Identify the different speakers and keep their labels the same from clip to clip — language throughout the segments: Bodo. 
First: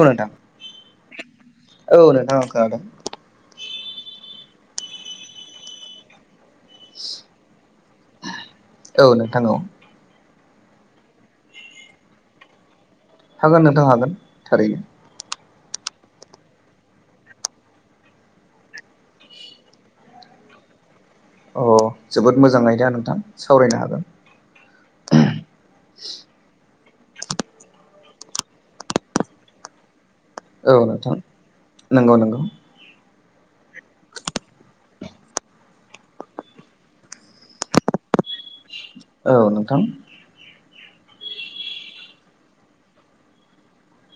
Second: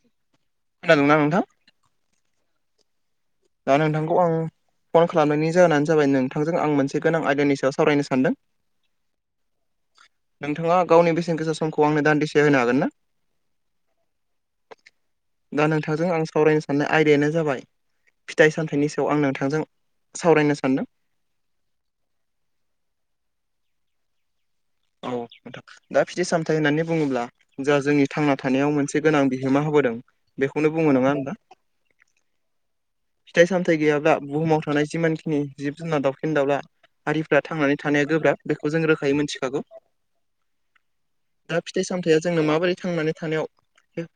Speaker 1: औ नोंथां
Speaker 2: खोनादोंना नोंथां
Speaker 1: औ नोंथां आं खोनादों
Speaker 2: दा नोंथांखौ आं फन खालामनायनि जाहोनानो जाबाय नोंथांजों आं मोनसे गोनां आयदानि सायाव सावरायनो सानदों
Speaker 1: औ नोंथां
Speaker 2: नोंथाङा गावनि बेसेन गोसा समखौ आंनो दान्दिसे होनो हागोन ना
Speaker 1: हागोन नोंथां हागोन थारैनो
Speaker 2: दा नोंथांजों आं सावरायनो साननाय आयदायानो जाबाय फिथाइ सामथाइनि सायाव आं नोंथांजों सावरायनो सानदों
Speaker 1: अ जोबोद मोजाङै दा नोंथां सावरायनो हागोन
Speaker 2: औ नोंथां दा फिथ सामथायाइ होननानै बुङोब्ला जोंहा जोंनि थांना थानायाव मोनसे गोनां बिहोमा होबोदों बेखौनो
Speaker 1: औ
Speaker 2: बुङो नङा
Speaker 1: नोंथां
Speaker 2: होनबा
Speaker 1: नंगौ नंगौ
Speaker 2: फिथाइ सामथाय गैयाब्ला बुहुमाव थानाय जिमानखिनि जिब जुनार दावउखेन दाउला हारिफ्रा थांनानै थानाया गोब्राब बेखौ जों रोखायै
Speaker 1: औ
Speaker 2: मोनथिखागौ
Speaker 1: नोंथां
Speaker 2: दा फिथाइ सामथायाइया जोंनो माबोरै थांनानै थानायाव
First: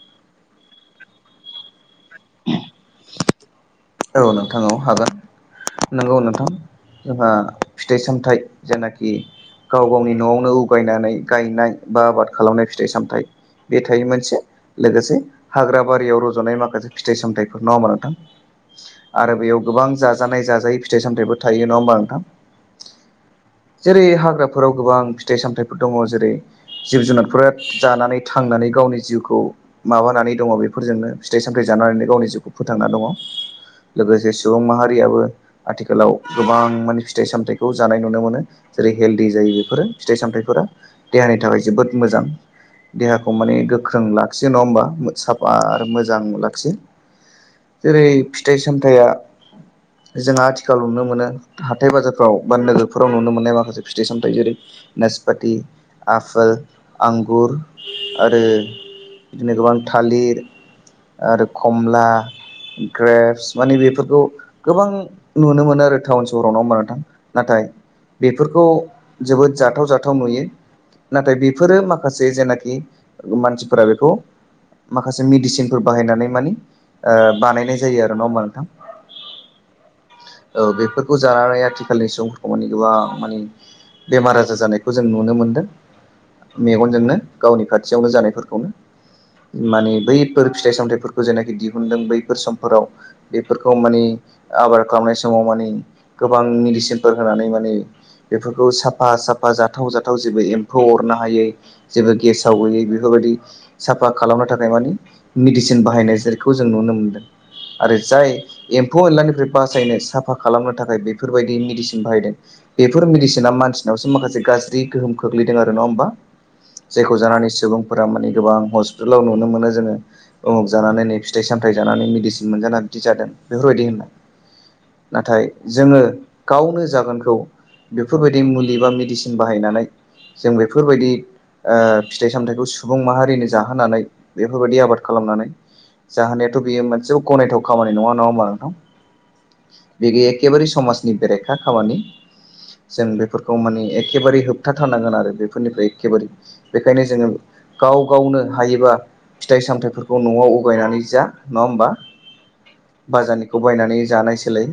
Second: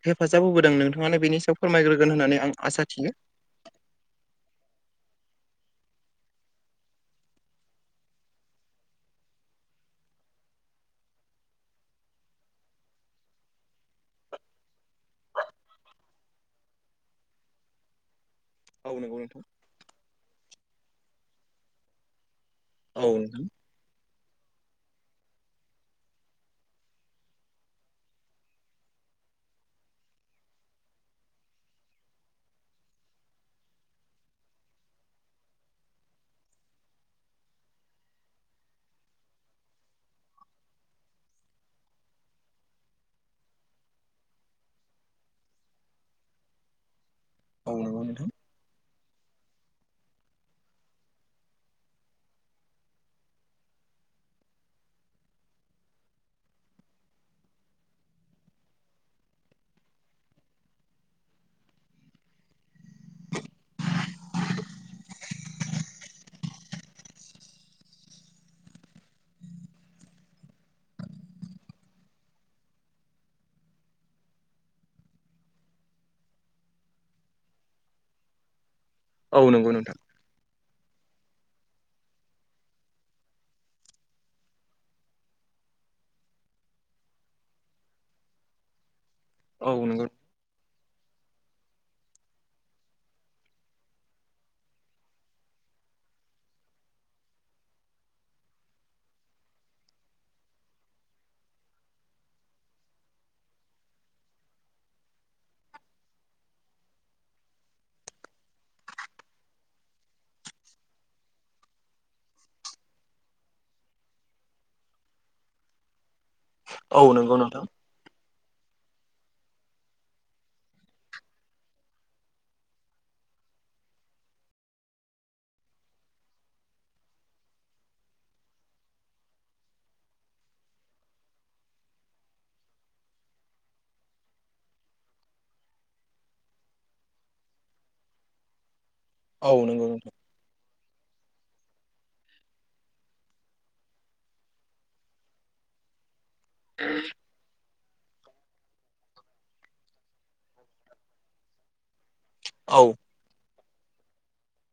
Speaker 2: हेफाजाब होबोदों नोंथाङानो बेनि सायाव फोरमायग्रोगोन होननानै आं आसा थियो
Speaker 1: औ नोंथां औ हागोन नंगौ नोंथां जोंहा फिथाइ सामथाइ जेनाखि गाव गावनि न'आवनो उगायनानै गायनाय बा आबाद खालामनाय फिथाइ सामथाइ बे थायो मोनसे लोगोसे हाग्रा बारियाव रज'नाय माखासे फिथाइ सामथाइफोर नङामा नोंथां
Speaker 2: औ नंगौ
Speaker 1: आरो
Speaker 2: नोंथां।
Speaker 1: बेयाव गोबां जाजानाय जाजाय फिथाइ सामथायाइबो थायो नङा होमबा नोंथां
Speaker 2: औ नोंथां
Speaker 1: जेरै हाग्राफोराव गोबां फिथाइ सामथाइफोर दङ जेरै जिब जुनारफोरा जानानै थांनानै गावनि जिउखौ माबानानै दङ बेफोरजोंनो फिथाइ सामथाय जानानैनो गावनि जिउखौ फोथांना दङ लोगोसे सुबुं माहारियाबो आथिखालाव गोबां माने फिथाइ सामथायाइखौ जानाय नुनो मोनो जेरै हेलदि जायो बेफोरो फिथाइ सामथायाइफोरा देहानि थाखाय जोबोद मोजां देहाखौ माने गोख्रों लाखियो नङा होमबा साफा आरो मोजां लाखियो
Speaker 2: औ नंगौ
Speaker 1: जेरै
Speaker 2: नोंथां
Speaker 1: फिथाइ सामथाइया जोंहा आथिखालाव नुनो मोनो हाथाय बाजारफ्राव बा नोगोरफोराव नुनो मोनो माखासे फिथि सामथाइ जेरै नेसपाथि आफोल आंगुर आरो बिदिनो गोबां थालिर आरो खमला ग्रेप्स माने बेफोरखौ गोबां नुनो मोनो आरो टाउन सहरावनाव हबोनथां नाथाय बेफोरखौ जोबोद जाथाव जाथाव नुयो नाथाय बेफोरो माखासे जेनाखि मानसिफोरा बेखौ माखासे मेडिसिनफोर बाहायनानै मानि ओ बानायनाय जायो आरो नङामबा नोंथां।
Speaker 2: औ नंगौ नोंथां।
Speaker 1: औ बेफोरखौ जानानै आथिखालनि सुबुंफोरखौ मानि गोबां मानि बेमार आजार जानायखौ जों नुनो मोनदों। मेगनजोंनो गावनि खाथियावनो जानायफोरखौनो
Speaker 2: औ
Speaker 1: माने
Speaker 2: नंगौ
Speaker 1: बै फोर फिथाइ सामथाइफोरखौ जेनाखि दिहुनदों बैफोर समफोराव बेफोरखौ मानि आबाद खालामनाय समाव मानि गोबां मेडिसिनफोर होनानै मा नि बेफोरखौ साफा-साफा जाथाव-जाथाव जेबो एम्फौ अरनो हायै जेबो गेसाव गैयै बेफोरबायदि साफा खालामनो थाखाय मानि मिडिसिन बाहायनाय जेरखौ जों नुनो मोनदों। आरो जाय एम्फौ एनलानिफ्राय बासायनो साफा खालामनो थाखाय बेफोरबायदि मेडिसिन बाहायदों। बेफोर मेडिसिना मानसिनावसो माखासे गाज्रि गोहोम खोख्लैदों आरो नङा होमबा।
Speaker 2: औ
Speaker 1: जायखौ
Speaker 2: नंगौ
Speaker 1: जानानै
Speaker 2: नोंथां
Speaker 1: सुबुंफोरा माने गोबां हस्पितालाव नुनो मोनो जोङो। उमुक जानानै नै फिथाइ सामथायाइ जानानै मेडिसिन मोनजाना बिदि जादों बेफोरबायदि होननाय। नाथाय जोङो गावनो जागोन खौ बेफोरबायदि मुलि बा मेडिसिन बाहायनानै जों बेफोरबायदि ओ फिथाइ सामथायाइखौ सुबुं माहारिनो जाहोनानै बेफोरबायदि आबाद खालामनानै जाहोनायाथ' बेयो मोनसे गनायथाव खामानि नङा-नङा होमबा नोंथां।
Speaker 2: औ नंगौ नोंथां
Speaker 1: बिदि एखेबारे समाजनि बेरेखा खामानि। जों बेफोरखौ माने एखेबारे होबथाथारनांगोन आरो बेफोरनिफ्राय एखेबारे बेखायनो जोङो गाव गावनो हायोबा फिथाइ सामथायाइफोरखौ न'आव उगायनानै जा नङा होमबा।
Speaker 2: औ।
Speaker 1: बाजारनिखौ बायनानै जानाय सोलाय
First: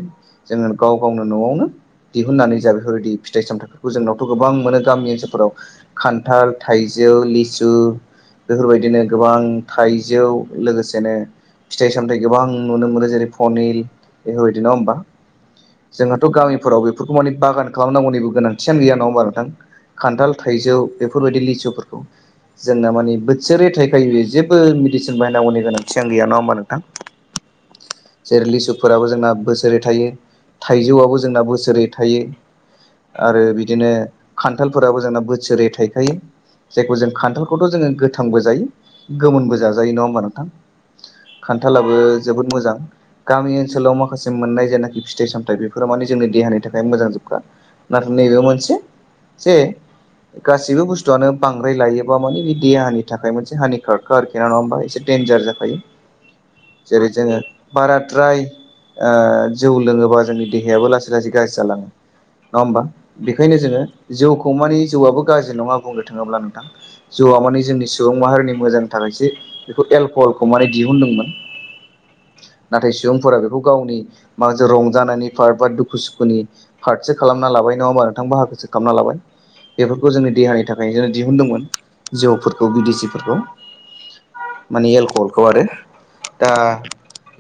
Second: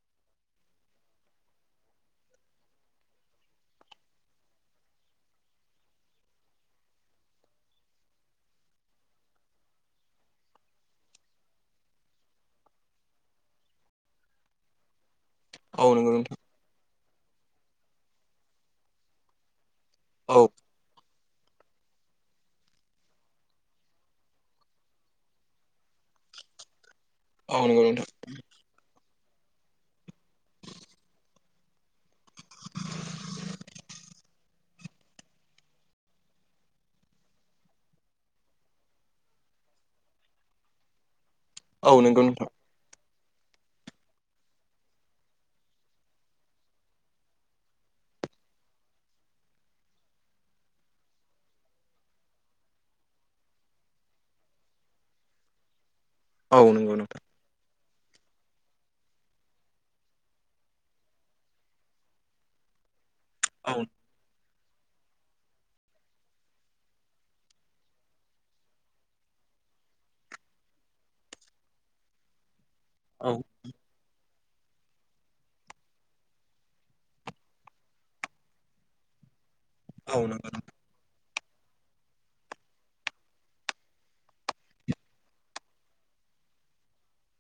Speaker 1: जोङो गाव गावनो न'आवनो दिहुननानै जा बेफोरबायदि फिथाइ सामथायाइफोरखौ जोंनावथ' गोबां मोनो गामि ओनसोलफोराव। खान्थाल थाइजौ लिसु बेफोरबायदिनो गोबां थाइजौ लोगोसेनो फिथाइ सामथायाइ गोबां नुनो मोनो जेरै पनिल बेफोरबायदि नङा होमबा।
Speaker 2: औ नंगौ
Speaker 1: जोंहाथ'
Speaker 2: नोंथां
Speaker 1: गामिफोराव बेफोरखौ माने बागान खालामनांगौनिबो गोनांथियानो गैया नङामबा नोंथां। खान्थाल
Speaker 2: औ
Speaker 1: थाइजौ बेफोरबायदि लिसुफोरखौ। जोंना मानि बोसोरै थाइखायो बेयो जेबो मिडिसिन बाहायनांगौनि गोनांथिआनो गैया नङा होमबा नोंथां।
Speaker 2: औ नंगौ नोंथां
Speaker 1: जेरै लिसुफोराबो जोंना बोसोरै थायो थाइजौआबो जोंना बोसोरै थायो आरो बिदिनो खान्थालफोराबो जोंना बोसोरै थायखायो। जायखौ जों खान्थालखौथ' जोङो गोथांबो जायो गोमोनबो जाजायो नङा होमबा नोंथां। खान्थालाबो
Speaker 2: औ नंगौ नोंथां
Speaker 1: जोबोद मोजां। गामि ओनसोलाव माखासे मोननाय जायनाखि फिथाइ सामथाय बेफोर माने जोंनि देहानि था खाय मोजांजोबखा नाथाय नैबे मोनसे जे गासैबो बुस्थुआनो बांद्राय लायोबा मानि बे देहानि थाखाय मोनसे हानि खारखा आरोखि। बेेन नङा होमा एसे डेन्जार जाखायो।
Speaker 2: [inaudible]
Speaker 1: जेरै
Speaker 2: नोंथां
Speaker 1: जोङो बाराद्राय ओ जौ लोङोबा जोंनि देहायाबो लासै-लासै गाज्रि जालाङो नङा होमबा बेखायनो
Speaker 2: औ
Speaker 1: जोङो जौखौ मानि जौआबो गाज्रि नङा बुंनो थाङोब्ला नोंथां। जौआ माने जोंनि सुबुं माहारिनि मोजांनि थाखायसो बेखौ एलक'हलखौ माने दिहुनदोंमोन।
Speaker 2: [inaudible]
Speaker 1: नाथाय
Speaker 2: औ
Speaker 1: सुबुंफोरा बेखौ गावनि माखासे रंजानायनि पार बा दुखु सु खुनि पार्टसो खालामना लाबाय नङा होमा नोंथां बाहागोसो खालामना लाबाय बेफोरखौ
Speaker 2: औ
Speaker 1: जोंनि
Speaker 2: नंगौ
Speaker 1: देहानि था खायसो दिहुनदोंमोन जौफोरखौ बिदिसिफोरखौ। माने एलक'हलखौ आरो दा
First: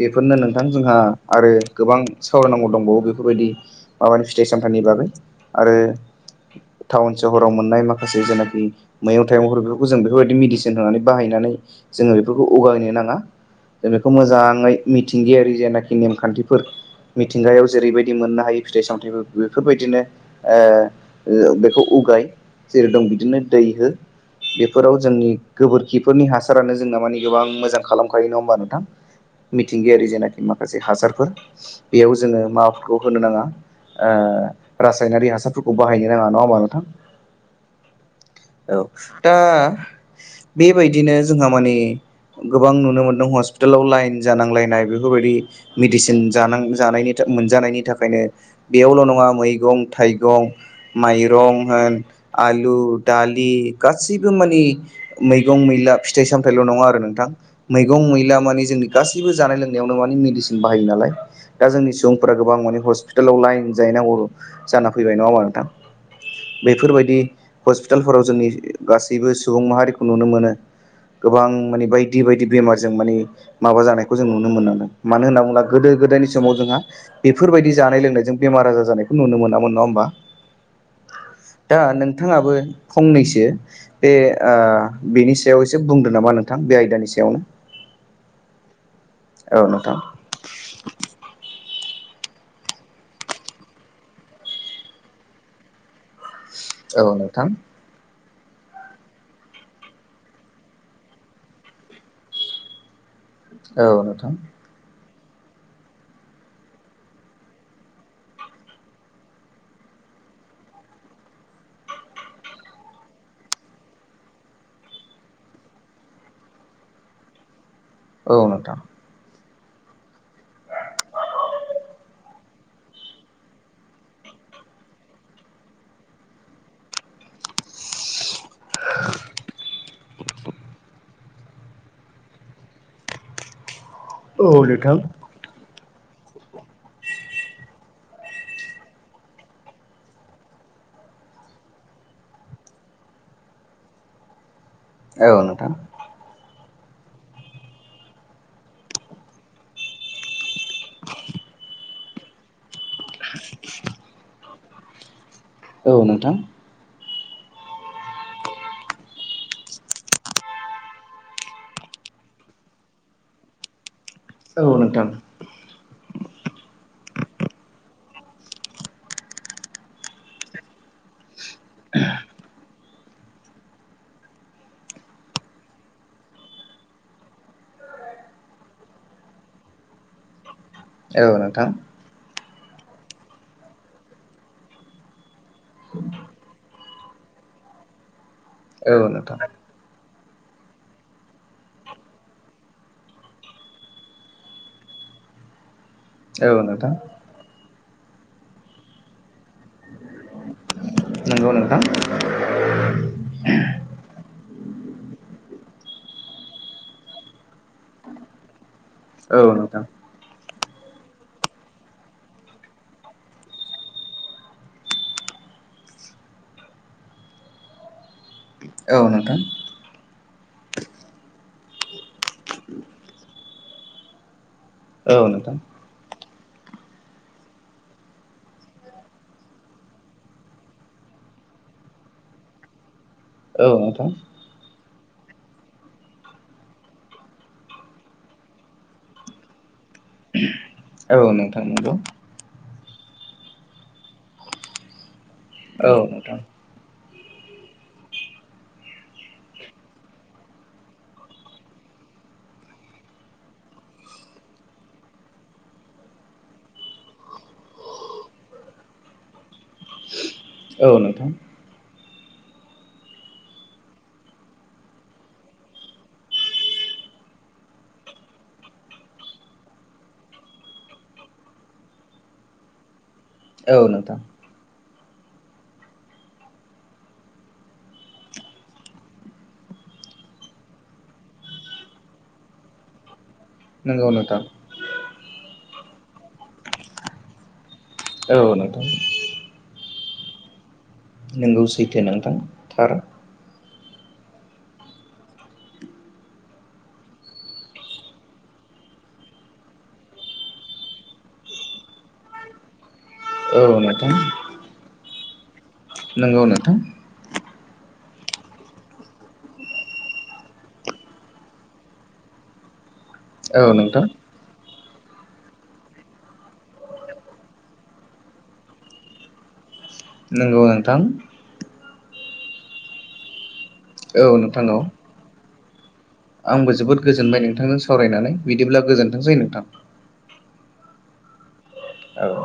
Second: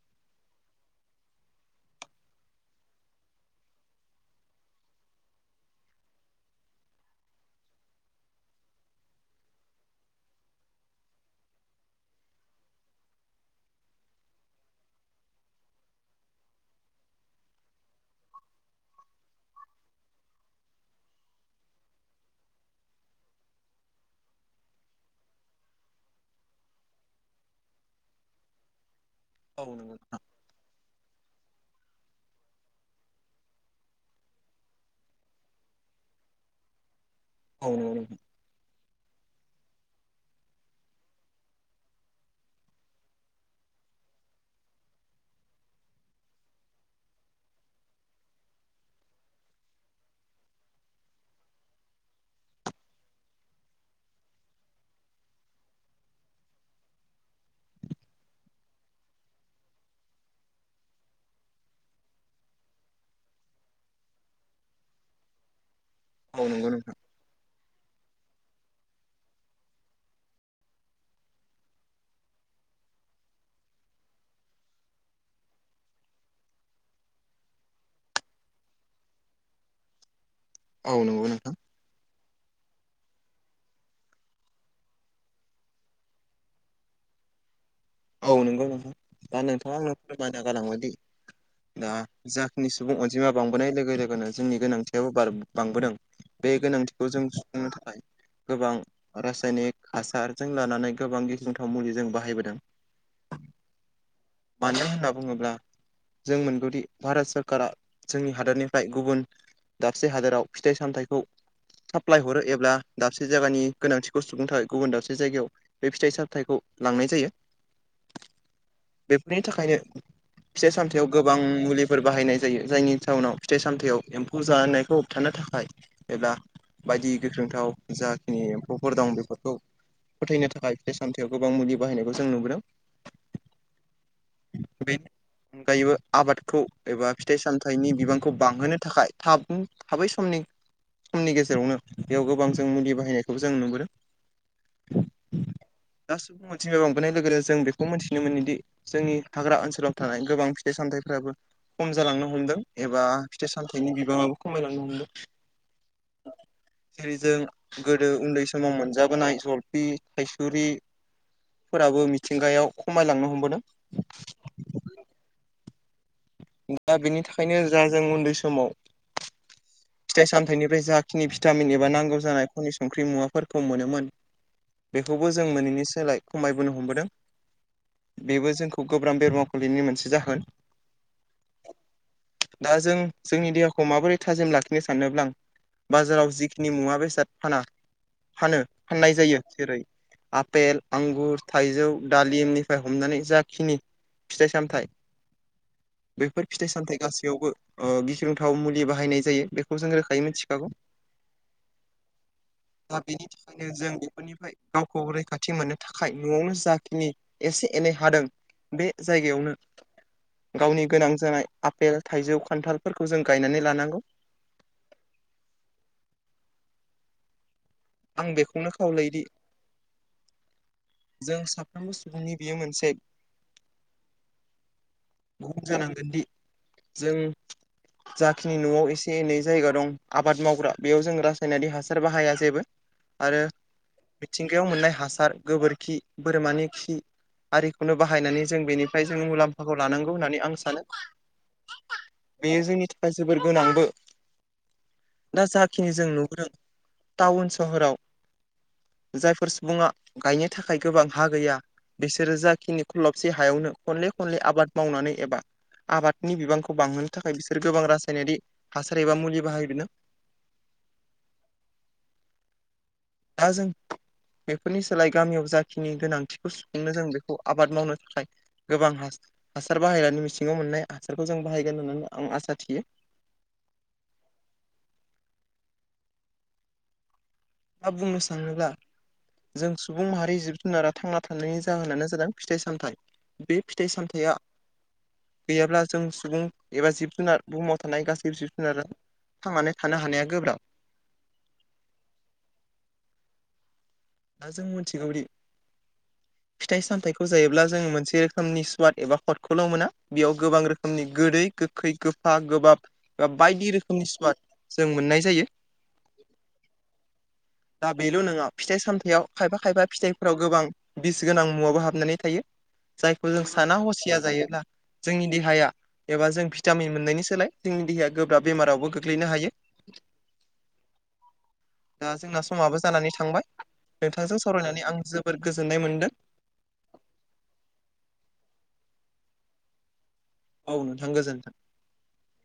Speaker 1: बेफोरनो नोंथां जोंहा आरो गोबां सावरायनांगौ दंबावो बेफोरबायदि माबानि फिथाइ सामथाइनि बागै आरो टाउन सहराव मोननाय माखासे जेनाखि मैगं थाइगंफोर बेफोरखौ जों बेफोरबायदि मेडिसिन होनानै बाहायनानै जोङो बेफोरखौ उगायनो नाङा जों बेखौ मोजाङै मिथिंगायारि जेनाखि नेमखान्थिफोर मिथिंगायाव जेरैबायदि मोननो हायो फिथाइ सामथाइफोर बेफोरबायदिनो बेखौ उगाय जेरै दं बिदिनो दै हो बेफोराव जोंनि गोबोरखिफोरनि हासारानो जोंना माने गोबां मोजां खालामखायो नङा होमबा नोंथां
Speaker 2: औ नंगौ
Speaker 1: मिथिंगायारि जेनाखि माखासे हासारफोर बेयाव जोङो माबाफोरखौ होनो नाङा रासायनारि हासारफोरखौ बाहायनो नाङा नङा होमबा नोंथां
Speaker 2: औ नंगौ
Speaker 1: औ दा बेबायदिनो जोंहा माने गोबां नुनो मोन्दों हस्पितालाव लाइन जानांलायनाय बेफोरबायदि मेडिसिन जानां जानायनि मोनजानायनि थाखायनो बेयावल' नङा मैगं थाइगं माइरं होन आलु दालि गासैबो मानि मैगं मैला फिथाइ सामथायाइल' नङा आरो नोंथां मैगं मैला माने जोंनि गासैबो जानाय लोंनायावनो माने मेडिसिन बाहायो नालाय। दा जोंनि सुबुंफोरा गोबां माने हस्पि टलाव लाइन जाहैनांगौ जाना फैबाय नङामा नोंथां
Speaker 2: नंगौ नोंथां
Speaker 1: बेफोरबायदि हस्पिटालफोराव जोंनि गासैबो सुबुं माहारिखौ नुनो मोनो गोबां माने बायदि बायदि बेमारजों माने माबा जानायखौ जों नुनो मोनदों मानो होनना बुङोला गोदो गोदायनि समाव जोंहा बेफोरबायदि जानाय लोंनायजों बेमार आजार जानायखौ नुनो मोनाम नङ होमबा
Speaker 2: औ नंगौ नोंथां
Speaker 1: दा नोंथाङाबो फंनैसो बे ओ बिनि सायाव एसे बुंदों नामा नोंथां बे आयदानि सायावनो
Speaker 2: औ नंगौ नोंथां दा
Speaker 1: औ
Speaker 2: नोंथाङा आंनो
Speaker 1: नोंथां
Speaker 2: फोरमायना गालांबाय दि दा जाखिनि सुबुं अनजिमा बांबोनाय लोगो लोगोनो जोंनि गोनांथियाबो बार बांबोदों बे
Speaker 1: औ
Speaker 2: गोनांथिखौ जों
Speaker 1: नोंथां
Speaker 2: सुफुंनो थाखाय गोबां रासायनिक हासारजों लानानै गोबां गिख्रंथाव मुलि जों बाहायबोदों
Speaker 1: औ नोंथां
Speaker 2: मानो होनना बुङोब्ला जों मोनगौदि भारत सरकारा जोंनि हादरनिफ्राय गुबुन दाबसे हादोराव फिथाइ सामथाइखौ साप्लाय हरो एब्ला दाबसे जायगानि गोनांथिखौ सुुंनो थाखाय गुबुन दाबसे जायगायाव बे फिथाइ सामथाइखौ लांनाय जायो
Speaker 1: औ नोंथां
Speaker 2: बेफोरनि थाखायनो फिथाइ सामथायाव गोबां मुलिफोर बाहायनाय जायो जायनि जउनाव फिथाइ सामथायाव एम्फौ जानायखौ थानो थाखाय एबा बायदि गोख्रोंथाव जाखिनि एम्फौफोर दं बेफोरखौ फोथायनो थाखाय फिथाइ सामथायाव गोबां मुलि बाहायनायखौ जों नुबोदों।
Speaker 1: औ नोंथां
Speaker 2: बेनि अनगायैबो आबादखौ एबा फिथाइ सामथाइनि बिबांखौ बांहोनो थाखाय थाब थाबै समनि खमनि गेजेरावनो बेयाव गोबां जों मुलि बाहायनायखौ जों नुबोदों
Speaker 1: औ नोंथां
Speaker 2: दा सुबुं मिथिम बांबोनाय लोगो लोगो जों बेखौ मिथिनो मोनोदि जोंनि हाग्रा ओनसोलाव थानाय गोबां फि फिथाइ सामथाइफोराबो खम जालांनो हमदों एबा फिथाइ सामथाइनि बिबाङाबो खमायलांनो हमदों।
Speaker 1: औ नोंथां
Speaker 2: जेरै जों गोदो उन्दै समाव मोनजाबोनाय जलफि थायसुरि फोराबो मिथिंगायाव खमायलांनो हमबोदों
Speaker 1: औ नोंथां
Speaker 2: दा बेनि थाखायनो जा जों उन्दै समाव फिथाइ सामथायाइनिफ्राय जा खनि भिटामिन एबा नांगौ जानाय कनि संख्रि मुवाफोरखौ मोनोमोन बेखौबो जों मोनैनि सोलाय खमायबोनो हमबोदों। बेबो जोंखौ गोब्राब बेरमाव खुलिनायनि मोनसे जाहोन।
Speaker 1: औ नोंथां।
Speaker 2: दा जों जोंनि देहाखौ माबोरै थाजिम लाखिनो सानोब्ला बाजाराव जिखिनि मुवा बेसाद फाना फानो फाननाय जायो जेरै आपेल आंगुर थाइजौ दालिमनिफ्राय हमनानै जाखिनि फिथाइ सामथाइ बेफोर
Speaker 1: औ
Speaker 2: फिथाइ
Speaker 1: नोंथां
Speaker 2: सामथायाइ गासैयावबो ओ गिख्रंथाव मुलि बाहायनाय जायो बे जों रोखायै मिथिखागौ
Speaker 1: नंगौ नोंथां
Speaker 2: दा बेनि थाखायनो जों बेफोरनि निफ्राय गावखौ रैखाथि मोननो थाखाय न'आवनो जाखिनि एसे एनै हादों बे
Speaker 1: औ
Speaker 2: जायगायावनो
Speaker 1: नोंथां
Speaker 2: गावनि गोनां जानाय आफेल थाइजौ खान्थालफोरखौ जों गायनानै लानांगौ। आं बेखौनो
Speaker 1: औ
Speaker 2: खावलायोदि
Speaker 1: नोंथां
Speaker 2: जों साफ्रोमबो सुबुंनि बियो मोनसे
Speaker 1: औ नोंथां
Speaker 2: गुब जानांगोनदि जों जाखिनि न'आव एसे एनै जायगा दं आबाद मावग्रा बेयाव जों रासायनारि हासार बाहाया जेबो आरो
Speaker 1: औ नोंथां।
Speaker 2: मिथिंगायाव मोननाय हासार गोबोरखि बोरमानि खि आरिखौनो बाहायनानै जों बेनिफ्राय जोङो मुलाम्फाखौ लानांगौ होननानै आं सानो
Speaker 1: औ नोंथां नंगौ।
Speaker 2: बेयो जोंनि थाखाय जोबोर गोनांबो दा
Speaker 1: औ
Speaker 2: जाखिनि जों
Speaker 1: नोंथां
Speaker 2: नुबोदों। टाउन सहराव जायफोर सुबुङा गायनो थाखाय गोबां हा गैया। बिसोरो जाखिनि खलबसे हायावनो खनले खनले आबाद मावनानै एबा आबादनि बिबांखौ बांहोनो थाखाय बिसोर गोबां रासायनारि हासार एबा मुलि बाहायनो
Speaker 1: औ नोंथां।
Speaker 2: दा जों बेफोरनि सोलाय गामियाव जाखिनि गोनांथिखौ सुफुंनो जों बेखौ आबाद मावनो थाखाय गोबां हासार बाहायनानै मिथिङाव मोननाय हासारखौ जों बाहायगोन होननानै आं आसा थियो।
Speaker 1: औ नोंथां।
Speaker 2: मा बुंनो सानोब्ला जों सुबुं माहारि जिब जुनारा थांना थानायनि जाहोनानो जादों फिथाइ सामथाइ बे फिथाइ
Speaker 1: नंगौ
Speaker 2: सामथाइया
Speaker 1: नोंथां
Speaker 2: गैयाब्ला जों सुबुं एबा जिब-जुनार बुहुमाव थानाय
Speaker 1: औ
Speaker 2: गासैबो जिब
Speaker 1: नोंथां
Speaker 2: जुनाराथांनानै थानो हानाया गोब्राब।
Speaker 1: नोंगौ सैथो नोंथां थार।
Speaker 2: दा जों मिथिगौदि फिथाइ सामथायाइखौ जायोब्ला जोंङ मोनसे रोखोमनि स्वाद एबा खदखौल' मोना बेयाव गोबां रोखोमनि गोदै गो खै गोफा गोबाब बा
Speaker 1: औ
Speaker 2: बायदि रोखोमनि
Speaker 1: नोंथां
Speaker 2: सुवाद जों मोननाय जायो।
Speaker 1: नोंगौ नोंथां।
Speaker 2: दा बेल' नङा फिथाइ सामथायाइयाव खायफा खायफा फिथाइफोराव गोबां बिस गोनां मुवाबो हाबनानै थायो जायखौ जों
Speaker 1: औ
Speaker 2: साना
Speaker 1: नोंथां
Speaker 2: हसिया जायोब्ला जोंनि देहाया एबा जों भिटामिन मोननायनि सोलाय जोंनि देहाया गोब्राब बेमारावबो गोग्लैनो हायो।
Speaker 1: नंगौ नोंथां।
Speaker 2: दा जोंना समाबो जानानै थांबाय
Speaker 1: औ
Speaker 2: नोंथांजों
Speaker 1: नोंथां औ
Speaker 2: सावरायनानै आं जोबद गोजोननाय मोनदों।
Speaker 1: आंबो जोबोद गोजोनबाय नोंथांजों सावरायनानै बिदिब्ला गोजोनथों सै नोंथां।
Speaker 2: औ नोंथां गोजोनथों।
Speaker 1: औ